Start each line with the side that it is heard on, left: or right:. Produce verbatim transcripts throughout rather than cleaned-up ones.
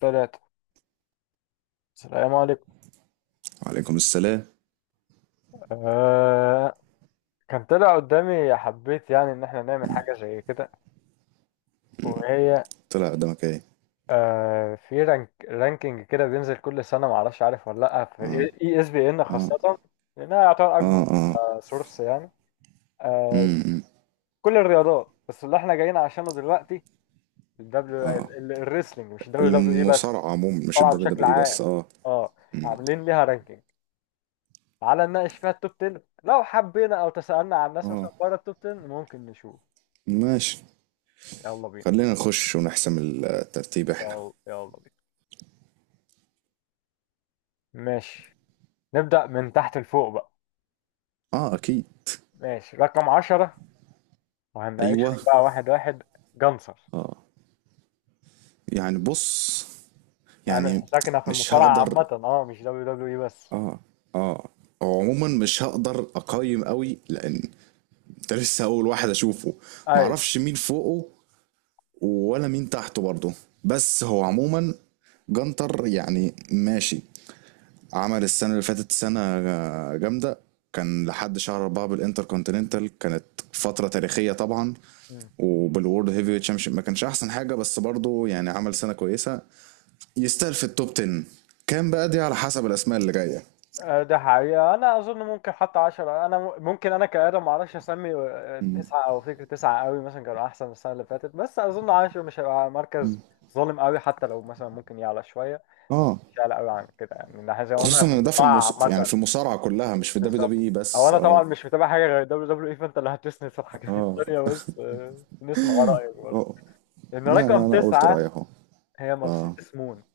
left: ثلاثة. السلام عليكم.
right: وعليكم السلام.
left: آه كان طلع قدامي حبيت يعني إن إحنا نعمل حاجة زي كده وهي.
right: طلع قدامك ايه؟
left: آه في رانك رانكينج كده بينزل كل سنة، معرفش عارف ولا لأ، في
right: اه.
left: إي إس بي إن
right: اه.
left: خاصة، لأنها يعتبر أكبر
right: اه. اه.
left: آه سورس يعني، آه،
right: امم.
left: كل الرياضات، بس اللي إحنا جايين عشانه دلوقتي الدبليو، الريسلينج، مش الدبليو دبليو إي بس.
right: المصارعة عموما مش
left: طبعا
right: الدبليو
left: بشكل
right: دبليو اي
left: عام،
right: بس. اه.
left: أه، عاملين ليها رانكينج. تعالى نناقش فيها التوب عشرة لو حبينا، أو تسألنا عن الناس
right: اه.
left: مثلا بره التوب عشرة ممكن نشوف.
right: ماشي،
left: يلا بينا.
right: خلينا نخش ونحسم الترتيب احنا.
left: يلا يلا بينا. ماشي، نبدأ من تحت لفوق بقى.
right: اه اكيد.
left: ماشي، رقم عشرة، وهنناقشهم
right: ايوه.
left: بقى واحد واحد. جنصر.
right: يعني بص،
left: اعمل
right: يعني
left: حسابك إنها في
right: مش
left: المصارعة
right: هقدر.
left: عامة، اه، مش دبليو دبليو اي بس.
right: اه هو عموما مش هقدر اقيم قوي لان ده لسه اول واحد اشوفه،
left: ايوه.
right: معرفش مين فوقه ولا مين تحته برضه. بس هو عموما جنتر يعني ماشي، عمل السنة اللي فاتت سنة جامدة. كان لحد شهر أربعة بالإنتر كونتيننتال، كانت فترة تاريخية طبعا.
left: مم.
right: وبالورد هيفي تشامبيونشيب ما كانش أحسن حاجة، بس برضه يعني عمل سنة كويسة، يستاهل في التوب عشرة. كان بقى دي على حسب الأسماء اللي جاية.
left: آه، ده حقيقة أنا أظن ممكن حتى عشرة، أنا م- ممكن أنا كآدم معرفش أسمي، آه، تسعة أو فكرة تسعة قوي مثلا كانوا أحسن السنة اللي فاتت، بس أظن عشرة مش هيبقى مركز ظالم قوي، حتى لو مثلا ممكن يعلى شوية، بس
right: اه،
left: مش يعلى قوي عن كده يعني، إن إحنا زي ما قلنا
right: خصوصا
left: في
right: ان ده في
left: المصارعة
right: المص... يعني
left: عامة.
right: في المصارعه كلها مش في الدبليو
left: بالظبط.
right: دبليو اي
left: او
right: بس.
left: انا طبعا
right: اه.
left: مش متابع حاجه غير دبليو دبليو اي، فانت اللي هتسند في الحاجات
right: اه.
left: التانيه، بس آه، نسمع رايك برضه.
right: اه.
left: لان
right: لا
left: رقم
right: انا قلت رايي
left: تسعه
right: اهو.
left: هي
right: اه،
left: مرسيدس مون،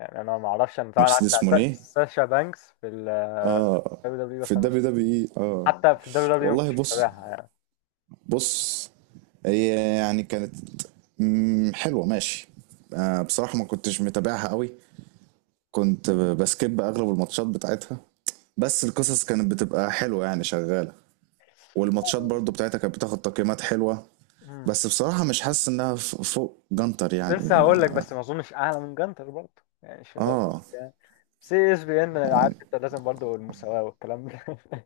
left: يعني انا ما اعرفش، انا طبعا
right: مرسيدس
left: عارف
right: مونيه.
left: ساشا بانكس في الدبليو
right: اه،
left: دبليو،
right: في
left: بس انا
right: الدبليو
left: مش،
right: دبليو اي. اه.
left: حتى في الدبليو دبليو ما
right: والله
left: كنتش
right: بص.
left: متابعها يعني.
right: بص. هي يعني كانت، مم، حلوة ماشي. آه، بصراحة ما كنتش متابعها قوي، كنت بسكيب أغلب الماتشات بتاعتها، بس القصص كانت بتبقى حلوة يعني شغالة، والماتشات برضو بتاعتها كانت بتاخد تقييمات حلوة.
left: مم.
right: بس بصراحة مش حاسس إنها ف- فوق جنتر
left: كنت
right: يعني
left: لسه هقول لك،
right: ما-
left: بس ما اظنش اعلى من جانتر برضه، يعني مش لو
right: آه،
left: يعني سي اس بي ان انا عارف انت لازم برضه المساواه والكلام ده.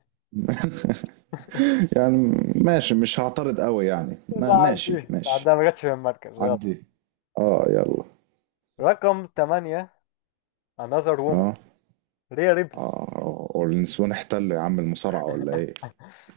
right: يعني ماشي مش هعترض قوي يعني ما
left: لا
right: ماشي
left: عندي،
right: ماشي.
left: عندها ما جاتش في المركز. يلا،
right: عدي. آه يلا.
left: رقم تمانية، another woman،
right: آه.
left: ريا ريبلي.
right: آه. النسوان احتلوا يا عم المصارعة ولا إيه؟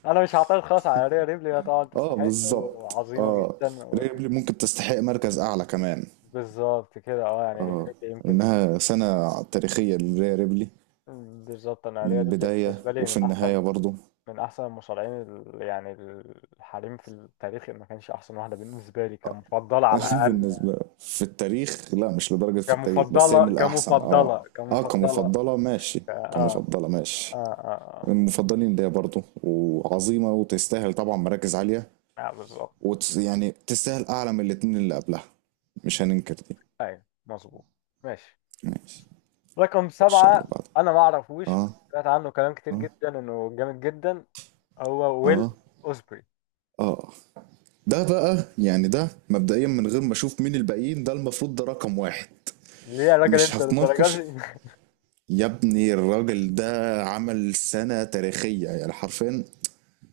left: انا مش هعترض خالص على ريا ريبلي، هي طبعا
right: اه
left: تستحق
right: بالظبط
left: وعظيمه
right: اه.
left: جدا و...
right: ريبلي ممكن تستحق مركز اعلى كمان.
left: بالظبط كده، اه، يعني ريا
right: اه،
left: ريبلي يمكن
right: انها سنة تاريخية لريا ريبلي،
left: من... بالظبط، انا
right: من
left: ريا ريبلي
right: البداية
left: بالنسبه لي
right: وفي
left: من احسن،
right: النهاية برضو.
left: من احسن المصارعين ال... يعني الحريم في التاريخ، إن ما كانش احسن واحده بالنسبه لي كمفضله على الاقل يعني.
right: بالنسبة في التاريخ لا، مش لدرجة في التاريخ، بس هي من
left: كمفضله
right: الأحسن اه.
left: كمفضله
right: اه
left: كمفضله.
right: كمفضلة ماشي.
left: ك- اه.
right: كمفضلة
left: اه.
right: ماشي. من
left: اه.
right: المفضلين ليا برضو وعظيمة وتستاهل طبعا مراكز عالية.
left: اه، آه، بالظبط.
right: وت... يعني تستاهل أعلى من الاتنين اللي قبلها، مش هننكر دي.
left: ايوه مظبوط. ماشي،
right: ماشي.
left: رقم
right: خش على
left: سبعة،
right: اللي بعده.
left: أنا ما أعرفوش بس
right: اه.
left: سمعت عنه كلام كتير
right: اه.
left: جدا إنه جامد جدا. هو ويل
right: اه.
left: أوسبري.
right: اه. ده بقى يعني ده مبدئيا من غير ما اشوف مين الباقيين، ده المفروض ده رقم واحد،
left: ليه يا راجل
right: مش
left: أنت للدرجة
right: هتناقش.
left: دي؟
right: يا ابني الراجل ده عمل سنة تاريخية يعني حرفيا.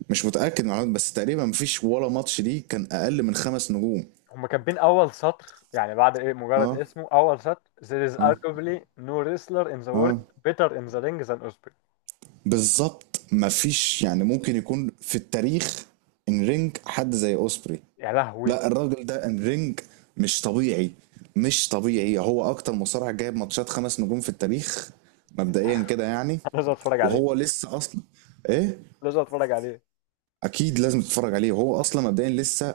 right: مش متأكد من المعلومات، بس تقريبا مفيش ولا ماتش ليه كان أقل من خمس نجوم.
left: هما كاتبين أول سطر، يعني بعد إيه، مجرد
right: اه.
left: اسمه أول سطر. There is
right: اه.
left: arguably no wrestler in the
right: اه
left: world better in the ring than Osprey.
right: بالظبط، مفيش. يعني ممكن يكون في التاريخ ان رينج حد زي اوسبري.
left: يا لهوي.
right: لا، الراجل ده الرينج مش طبيعي، مش طبيعي. هو اكتر مصارع جايب ماتشات خمس نجوم في التاريخ، مبدئيا كده يعني.
left: لازم أتفرج عليه.
right: وهو لسه اصلا، ايه؟
left: لازم أتفرج عليه.
right: اكيد لازم تتفرج عليه، وهو اصلا مبدئيا لسه،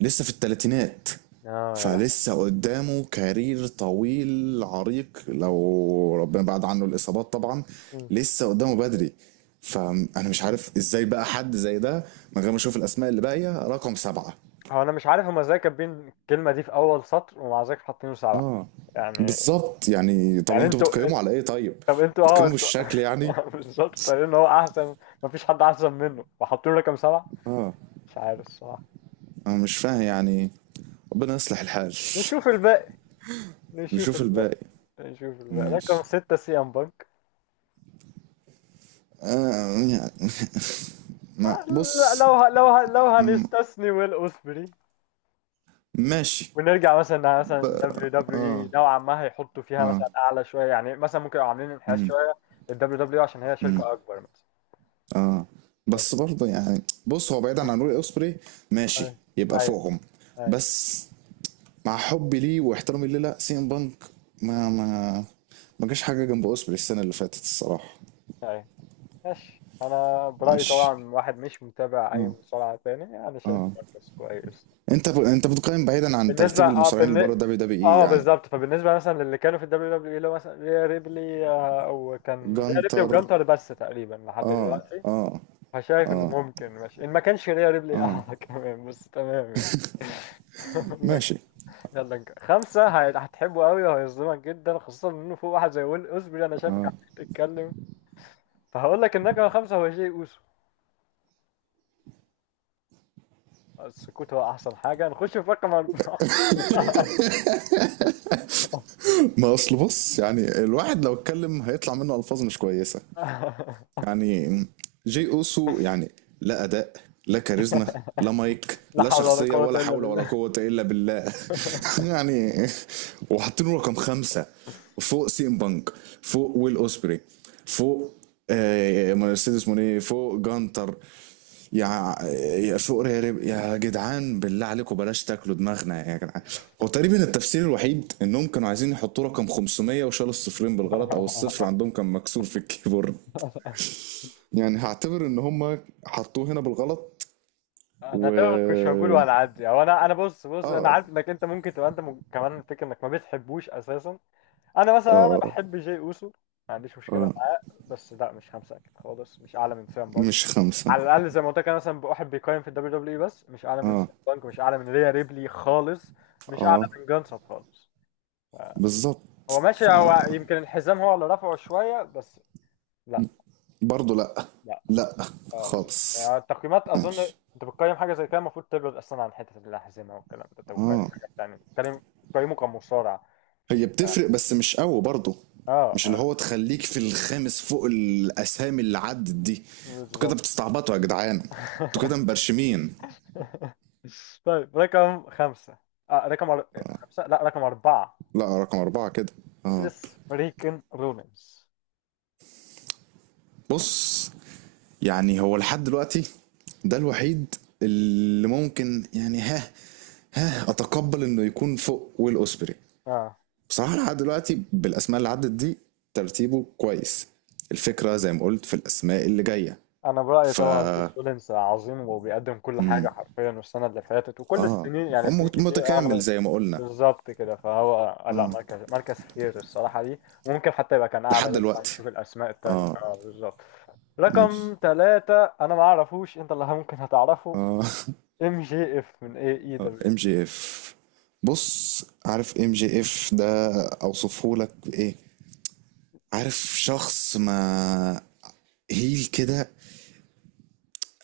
right: لسه في الثلاثينات.
left: آه، يا لهوي.
right: فلسه قدامه كارير طويل عريق لو ربنا بعد عنه الاصابات طبعا.
left: مم.
right: لسه قدامه بدري. فانا مش عارف ازاي بقى حد زي ده من غير ما اشوف الاسماء اللي باقيه رقم سبعة.
left: هو أنا مش عارف هما إزاي كاتبين الكلمة دي في أول سطر ومع ذلك حاطينه سبعة،
right: اه
left: يعني.
right: بالظبط، يعني طب
left: يعني
right: انتوا
left: أنتوا
right: بتقيموا على ايه طيب؟
left: طب انتوا اه
right: بتقيموا
left: انتوا.
right: بالشكل يعني.
left: بالظبط، طالعين ان هو احسن، مفيش حد احسن منه، وحاطين رقم سبعة.
right: اه
left: مش عارف الصراحة.
right: انا مش فاهم يعني. ربنا يصلح الحال.
left: نشوف الباقي. نشوف
right: نشوف
left: الباقي.
right: الباقي.
left: نشوف الباقي. رقم
right: ماشي.
left: ستة، سي ام بانك.
right: آه يعني. ما
left: آه، لا،
right: بص.
left: لو ه... لو ه... لو هنستثني ويل اوسبري
right: ماشي.
left: ونرجع مثلا إنها مثلا دبليو دبليو اي نوعا ما، هيحطوا فيها
right: اه.
left: مثلا اعلى شويه، يعني مثلا ممكن يبقوا عاملين انحياز
right: مم.
left: شويه للدبليو دبليو اي عشان هي
right: مم.
left: شركه اكبر مثلا،
right: اه، بس
left: بس.
right: برضه يعني بص هو بعيدا عن روي اوسبري ماشي
left: ايوه.
right: يبقى
left: ايوه.
right: فوقهم.
left: ايوه.
right: بس، مع حبي ليه واحترامي ليه، لا، سي ام بانك ما ما ما جاش حاجه جنب اوسبري السنه اللي فاتت الصراحه.
left: أيوة. ماشي، انا برايي
right: ماشي.
left: طبعا واحد مش متابع اي
right: اه.
left: مصارعه تاني، انا شايف
right: اه.
left: مركز كويس.
right: انت ب... انت بتقيم بعيدا عن
left: بالنسبه
right: ترتيب
left: اه
right: المصارعين اللي
left: بالن...
right: بره دبليو دبليو اي
left: اه
right: يعني.
left: بالظبط. فبالنسبه مثلا للي كانوا في الدبليو دبليو اي، اللي هو مثلا ريا ريبلي، آه، وكان ريا ريبلي
right: جانتر.
left: وجانتر بس تقريبا لحد
right: اه.
left: دلوقتي،
right: اه.
left: فشايف انه
right: اه.
left: ممكن ماشي ان ما كانش ريا ريبلي اعلى كمان، بس تمام يعني. يلا نك-
right: ماشي.
left: يلا نك- خمسة هي- هتحبه قوي وهيظلمك جدا، خاصة انه فوق واحد زي ويل اوزبري، انا شايفك عمال تتكلم، فهقول لك النجمة خمسة هو جاي اوسو. السكوت هو احسن حاجه، نخش في رقم اربعه.
right: ما اصل بص، يعني الواحد لو اتكلم هيطلع منه الفاظ مش كويسه يعني. جي اوسو يعني، لا اداء، لا كاريزما، لا مايك،
left: لا
right: لا
left: حول ولا
right: شخصية،
left: قوه
right: ولا
left: الا
right: حول ولا
left: بالله.
right: قوة إلا بالله. يعني وحاطينه رقم خمسة فوق سيم بانك، فوق ويل أوسبري، فوق آه، مرسيدس موني، فوق جانتر، يا يا فوق ريري- يا جدعان بالله عليكم بلاش تاكلوا دماغنا يا جدعان. هو تقريبا التفسير الوحيد انهم كانوا عايزين يحطوا رقم خمسمية وشالوا الصفرين بالغلط، او الصفر عندهم كان مكسور في الكيبورد يعني. هعتبر ان هم حطوه هنا بالغلط.
left: انا
right: و،
left: تمام، مش هقول
right: اه.
left: ولا عدي، او انا انا بص بص انا
right: اه.
left: عارف انك انت ممكن تبقى انت م... كمان الفكره انك ما بتحبوش اساسا. انا مثلا انا
right: اه.
left: بحب جاي اوسو، ما عنديش مشكله
right: آه،
left: معاه، بس لا مش خمسه اكيد خالص، مش اعلى من سام بانك.
right: مش خمسة.
left: على الاقل زي ما قلت لك، انا مثلا واحد بيقيم في الدبليو دبليو اي بس، مش اعلى من
right: اه.
left: سام بانك، مش اعلى من ريا ريبلي خالص، مش اعلى
right: اه
left: من جانسب خالص.
right: بالظبط،
left: هو ماشي،
right: ف
left: هو يمكن الحزام هو اللي رفعه شوية، بس لا.
right: برضه لا،
left: لا.
right: لا
left: اه.
right: خالص
left: يعني التقييمات أظن،
right: ماشي.
left: أنت بتقيم حاجة زي كده المفروض تبعد أصلا عن حتة الأحزمة والكلام ده، أنت بتقيم
right: اه،
left: حاجة تانية، أنت بتقيم بتقيمه كمصارع،
right: هي
left: مش
right: بتفرق بس مش قوي برضه،
left: اه.
right: مش اللي هو
left: آه،
right: تخليك في الخامس فوق الاسامي اللي عدت دي. انتوا كده
left: بالظبط.
right: بتستعبطوا يا جدعان، انتوا كده مبرشمين.
left: طيب، رقم خمسة، آه رقم أر... خمسة لا رقم أربعة،
right: لا، رقم اربعة كده. اه.
left: سيس فريكن رولينز.
right: بص، يعني هو لحد دلوقتي ده الوحيد اللي ممكن يعني ها، ها اتقبل انه يكون فوق ويل اوسبري.
left: اه،
right: بصراحه لحد دلوقتي بالاسماء اللي عدت دي ترتيبه كويس. الفكره زي ما قلت في الاسماء اللي جايه.
left: انا برأيي
right: ف
left: طبعا سيس رولينز عظيم وبيقدم كل حاجة حرفيا، والسنة اللي فاتت وكل
right: اه،
left: السنين يعني
right: هو
left: سنين
right: مت-
left: كتير
right: متكامل
left: اغلب.
right: زي ما قلنا.
left: بالظبط كده، فهو آه، لا، مركز مركز كتير الصراحة دي، ممكن حتى يبقى كان أعلى،
right: لحد
left: لسه
right: دلوقتي.
left: هنشوف الأسماء التانية.
right: اه.
left: اه، بالظبط.
right: ماشي.
left: رقم ثلاثة، أنا ما أعرفوش، أنت اللي ممكن هتعرفه،
right: اه.
left: ام جي اف من اي اي دبليو.
right: ام جي اف. بص، عارف ام جي اف ده اوصفه لك بايه؟ عارف شخص، ما هيل كده،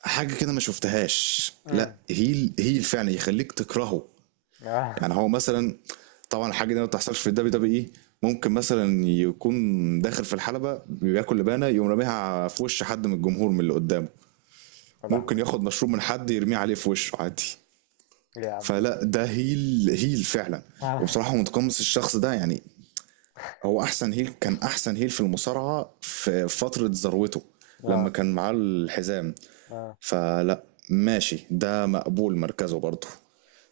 right: حاجة كده ما شفتهاش. لا،
left: امم.
right: هيل هيل فعلا يخليك تكرهه.
left: يا
right: يعني هو مثلا، طبعا الحاجة دي ما بتحصلش في الدبليو دبليو اي، ممكن مثلا يكون داخل في الحلبة بياكل لبانة يقوم راميها في وش حد من الجمهور من اللي قدامه. ممكن
left: لهوي.
right: ياخد مشروب من حد يرميه عليه في وشه عادي.
left: ليه يا عم ده.
right: فلا، ده هيل هيل فعلا.
left: اه.
right: وبصراحة متقمص الشخص ده يعني. هو احسن هيل، كان احسن هيل في المصارعه في فتره ذروته لما
left: اه.
right: كان معاه الحزام.
left: آه.
right: فلا، ماشي، ده مقبول مركزه برضه.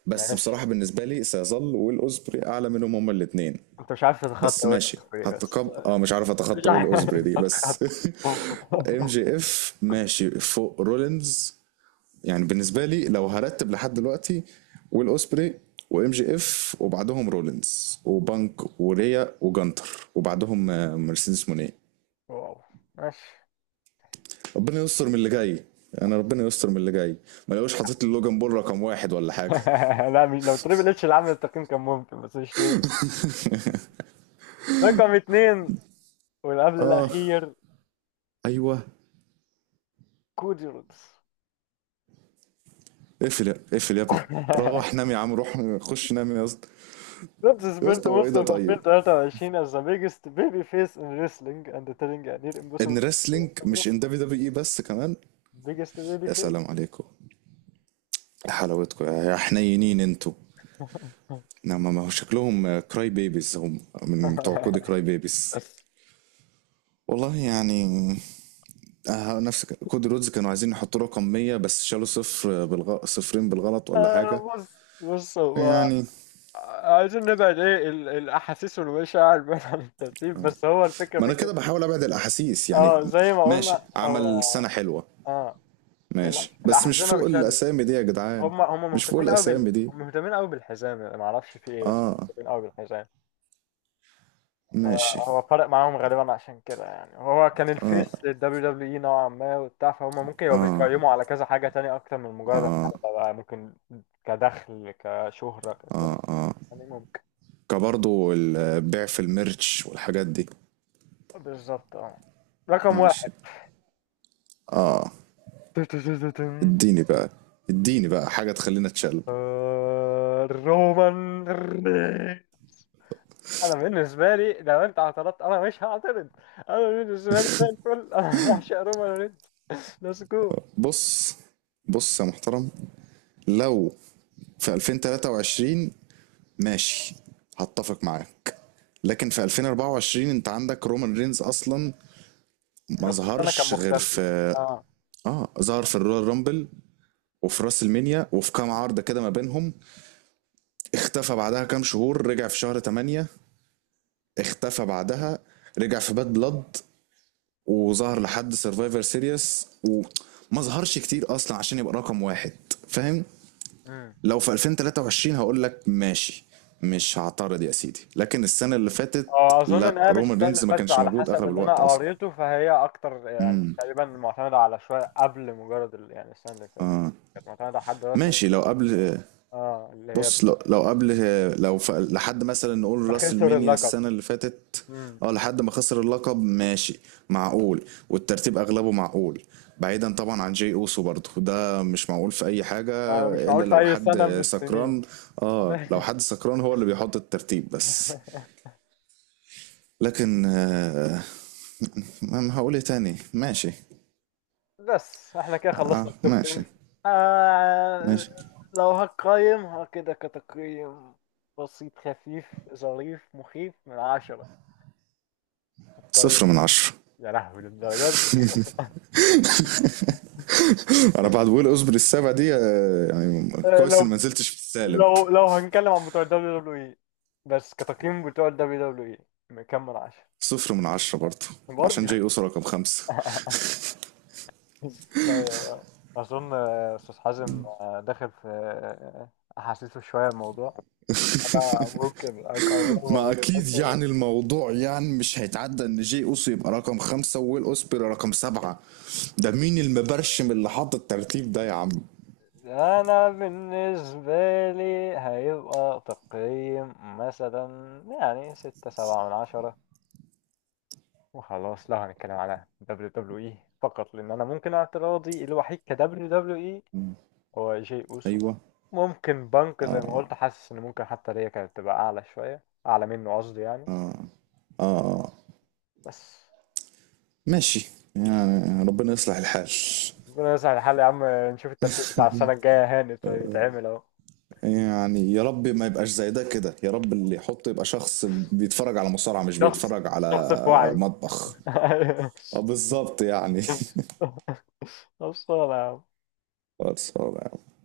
right: بس
left: ماشي.
right: بصراحه بالنسبه لي سيظل ويل اوزبري اعلى منهم هما الاثنين.
left: أنت مش عارف
right: بس
left: تتخطى وين
right: ماشي
left: بس. بس
right: هتقب اه مش عارف
left: مش
right: اتخطى ويل
left: عارف
right: اوزبري دي بس.
left: تتخطى.
right: ام جي اف ماشي فوق رولينز، يعني بالنسبه لي لو هرتب لحد دلوقتي: ويل اوسبري وام جي اف وبعدهم رولينز وبانك وريا وجانتر وبعدهم آه، مرسيدس مونيه.
left: واو. ماشي.
right: ربنا يستر من اللي جاي. انا ربنا يستر من اللي جاي. ما لقوش حاطط لي لوجان بول رقم واحد ولا حاجه.
left: لا، مش لو تريبل اتش اللي عامل التقييم كان ممكن، بس مش تريبل. رقم اتنين والقبل
right: اه.
left: الأخير،
right: ايوه.
left: كودي رودز.
right: اقفل يا- اقفل يا ابني. روح نام يا عم، روح خش نام يا اسطى.
left: رودز
right: يا
left: سبنت
right: اسطى هو ايه
left: most
right: ده
left: of
right: طيب؟
left: ألفين وتلاتة وعشرين as the biggest baby face in wrestling and telling a near
right: ان
left: impossible to
right: ريسلينج مش
left: address.
right: ان دبليو دبليو اي بس كمان.
left: Biggest baby
right: يا
left: face.
right: سلام عليكم، يا حلاوتكم يا يا حنينين انتوا. نعم ما هو شكلهم كراي بيبيز، هم من بتوع كود كراي بيبيز. والله يعني آه، نفس ك- كود رودز كانوا عايزين يحطوا رقم ميه بس شالوا صفر بالغ... صفرين بالغلط ولا حاجة
left: آه، بص بص هو
right: يعني.
left: عايزين نبعد ايه ال- الاحاسيس والمشاعر بعيد عن الترتيب، بس هو الفكره
right: ما انا
left: فكره.
right: كده بحاول ابعد الاحاسيس يعني.
left: اه، زي ما
right: ماشي
left: قلنا
right: عمل
left: هو،
right: سنة حلوة.
left: اه، ال-
right: ماشي بس مش
left: الاحزمه
right: فوق
left: مش هي اللي،
right: الاسامي دي يا جدعان.
left: هم هم
right: مش فوق
left: مهتمين قوي
right: الاسامي
left: بال...
right: دي.
left: مهتمين قوي بالحزام، يعني ما اعرفش في ايه، بس
right: اه.
left: مهتمين قوي بالحزام.
right: ماشي.
left: هو فرق معاهم غالبا عشان كده يعني، هو كان الفيس للدبليو دبليو اي نوعا ما وبتاع، فهم ممكن يبقوا
right: اه.
left: بيقيموا على كذا حاجة تانية اكتر من مجرد
right: اه.
left: الحلبة بقى، ممكن كدخل، كشهرة كده
right: اه. اه،
left: يعني، ممكن.
right: كبرضو البيع في الميرتش والحاجات دي.
left: بالظبط، اه. رقم واحد.
right: ماشي. اه. اديني بقى. اديني بقى حاجة تخلينا اتشل.
left: رومان. انا بالنسبه لي لو انت اعترضت انا مش هعترض، انا بالنسبه لي زي الفل. انا بعشق رومان رينز. ليتس جو.
right: بص، بص يا محترم، لو في ألفين وتلاتة وعشرين ماشي هتفق معاك، لكن في ألفين وأربعة وعشرين انت عندك رومان رينز اصلا، ما
left: نص السنه كان
right: ظهرش غير
left: مختفي.
right: في،
left: اه.
right: اه، ظهر في الرويال رامبل وفي راس المنيا وفي كام عرضة كده ما بينهم، اختفى بعدها كام شهور، رجع في شهر تمانية، اختفى بعدها، رجع في باد بلاد، وظهر لحد سرفايفر سيريس، وما ظهرش كتير اصلا عشان يبقى رقم واحد، فاهم؟
left: امم.
right: لو في ألفين وتلاتة وعشرين هقول لك ماشي، مش هعترض يا سيدي، لكن السنه اللي فاتت
left: اه، اظن ان
right: لا،
left: هي مش
right: رومان
left: السنه اللي
right: رينز ما
left: فاتت،
right: كانش
left: على
right: موجود
left: حسب
right: اغلب
left: اللي انا
right: الوقت اصلا.
left: قريته، فهي اكتر يعني تقريبا معتمده على شويه قبل مجرد ال- يعني السنه اللي فاتت، كانت معتمده على حد رسمي،
right: ماشي لو قبل.
left: اه، اللي هي
right: بص، لو لو قبل لو ف... لحد مثلا نقول راس
left: خسر
right: المنيا
left: اللقب.
right: السنة اللي فاتت.
left: امم.
right: اه، لحد ما خسر اللقب ماشي. معقول، والترتيب اغلبه معقول، بعيدا طبعا عن جي اوسو، برضه ده مش معقول في اي حاجة.
left: آه، مش
right: الا
left: معقول في
right: لو
left: اي سنه من
right: حد
left: السنين.
right: سكران، اه، لو حد سكران هو اللي بيحط الترتيب بس. لكن آه، ما ما هقول ايه تاني. ماشي.
left: بس احنا كده
right: اه
left: خلصنا التوب
right: ماشي.
left: عشرة. آه،
right: ماشي.
left: لو هقيم، ها كده كتقييم بسيط خفيف ظريف مخيف، من عشرة هقيم.
right: صفر من عشرة.
left: يا لهوي، للدرجة دي.
right: انا بعد ويل اوزبري السابع دي آه، يعني
left: آه،
right: كويس اني
left: لو
right: ما نزلتش في السالب.
left: لو لو هنتكلم عن بتوع الدبليو دبليو اي بس، كتقييم بتوع الدبليو دبليو اي كام من عشرة.
right: صفر من عشرة برضه، عشان
left: برضه.
right: جاي اوسو رقم خمسة.
left: طيب، أظن آه، أستاذ حازم آه، داخل في آه، أحاسيسه شوية الموضوع، أنا ممكن
right: ما
left: أقيمه.
right: اكيد يعني، الموضوع يعني مش هيتعدى ان جاي اوسو يبقى رقم خمسة وويل اوسبري رقم سبعة. ده مين المبرشم اللي حط الترتيب ده يا عم؟
left: انا بالنسبة لي هيبقى تقييم مثلا يعني ستة سبعة من عشرة وخلاص، لو هنتكلم على دبليو دبليو اي فقط، لان انا ممكن اعتراضي الوحيد كدبليو دبليو اي هو جي اوسو.
right: ايوه.
left: ممكن بنك زي ما
right: اه.
left: قلت، حاسس ان ممكن حتى ليا كانت تبقى اعلى شوية، اعلى منه قصدي يعني،
right: اه. اه. آه.
left: بس.
right: ماشي، يعني ربنا يصلح الحال.
left: ربنا يسهل الحال يا عم، نشوف الترتيب بتاع السنة الجاية هاني يتعمل اهو.
right: يعني يا رب ما يبقاش زي ده كده، يا رب اللي يحطه يبقى شخص بيتفرج على مصارعة مش
left: الشخص
right: بيتفرج على
left: الشخص في وعيه.
right: مطبخ. اه بالظبط يعني.
left: خلصانة يا عم.
right: خلصانة يا عم.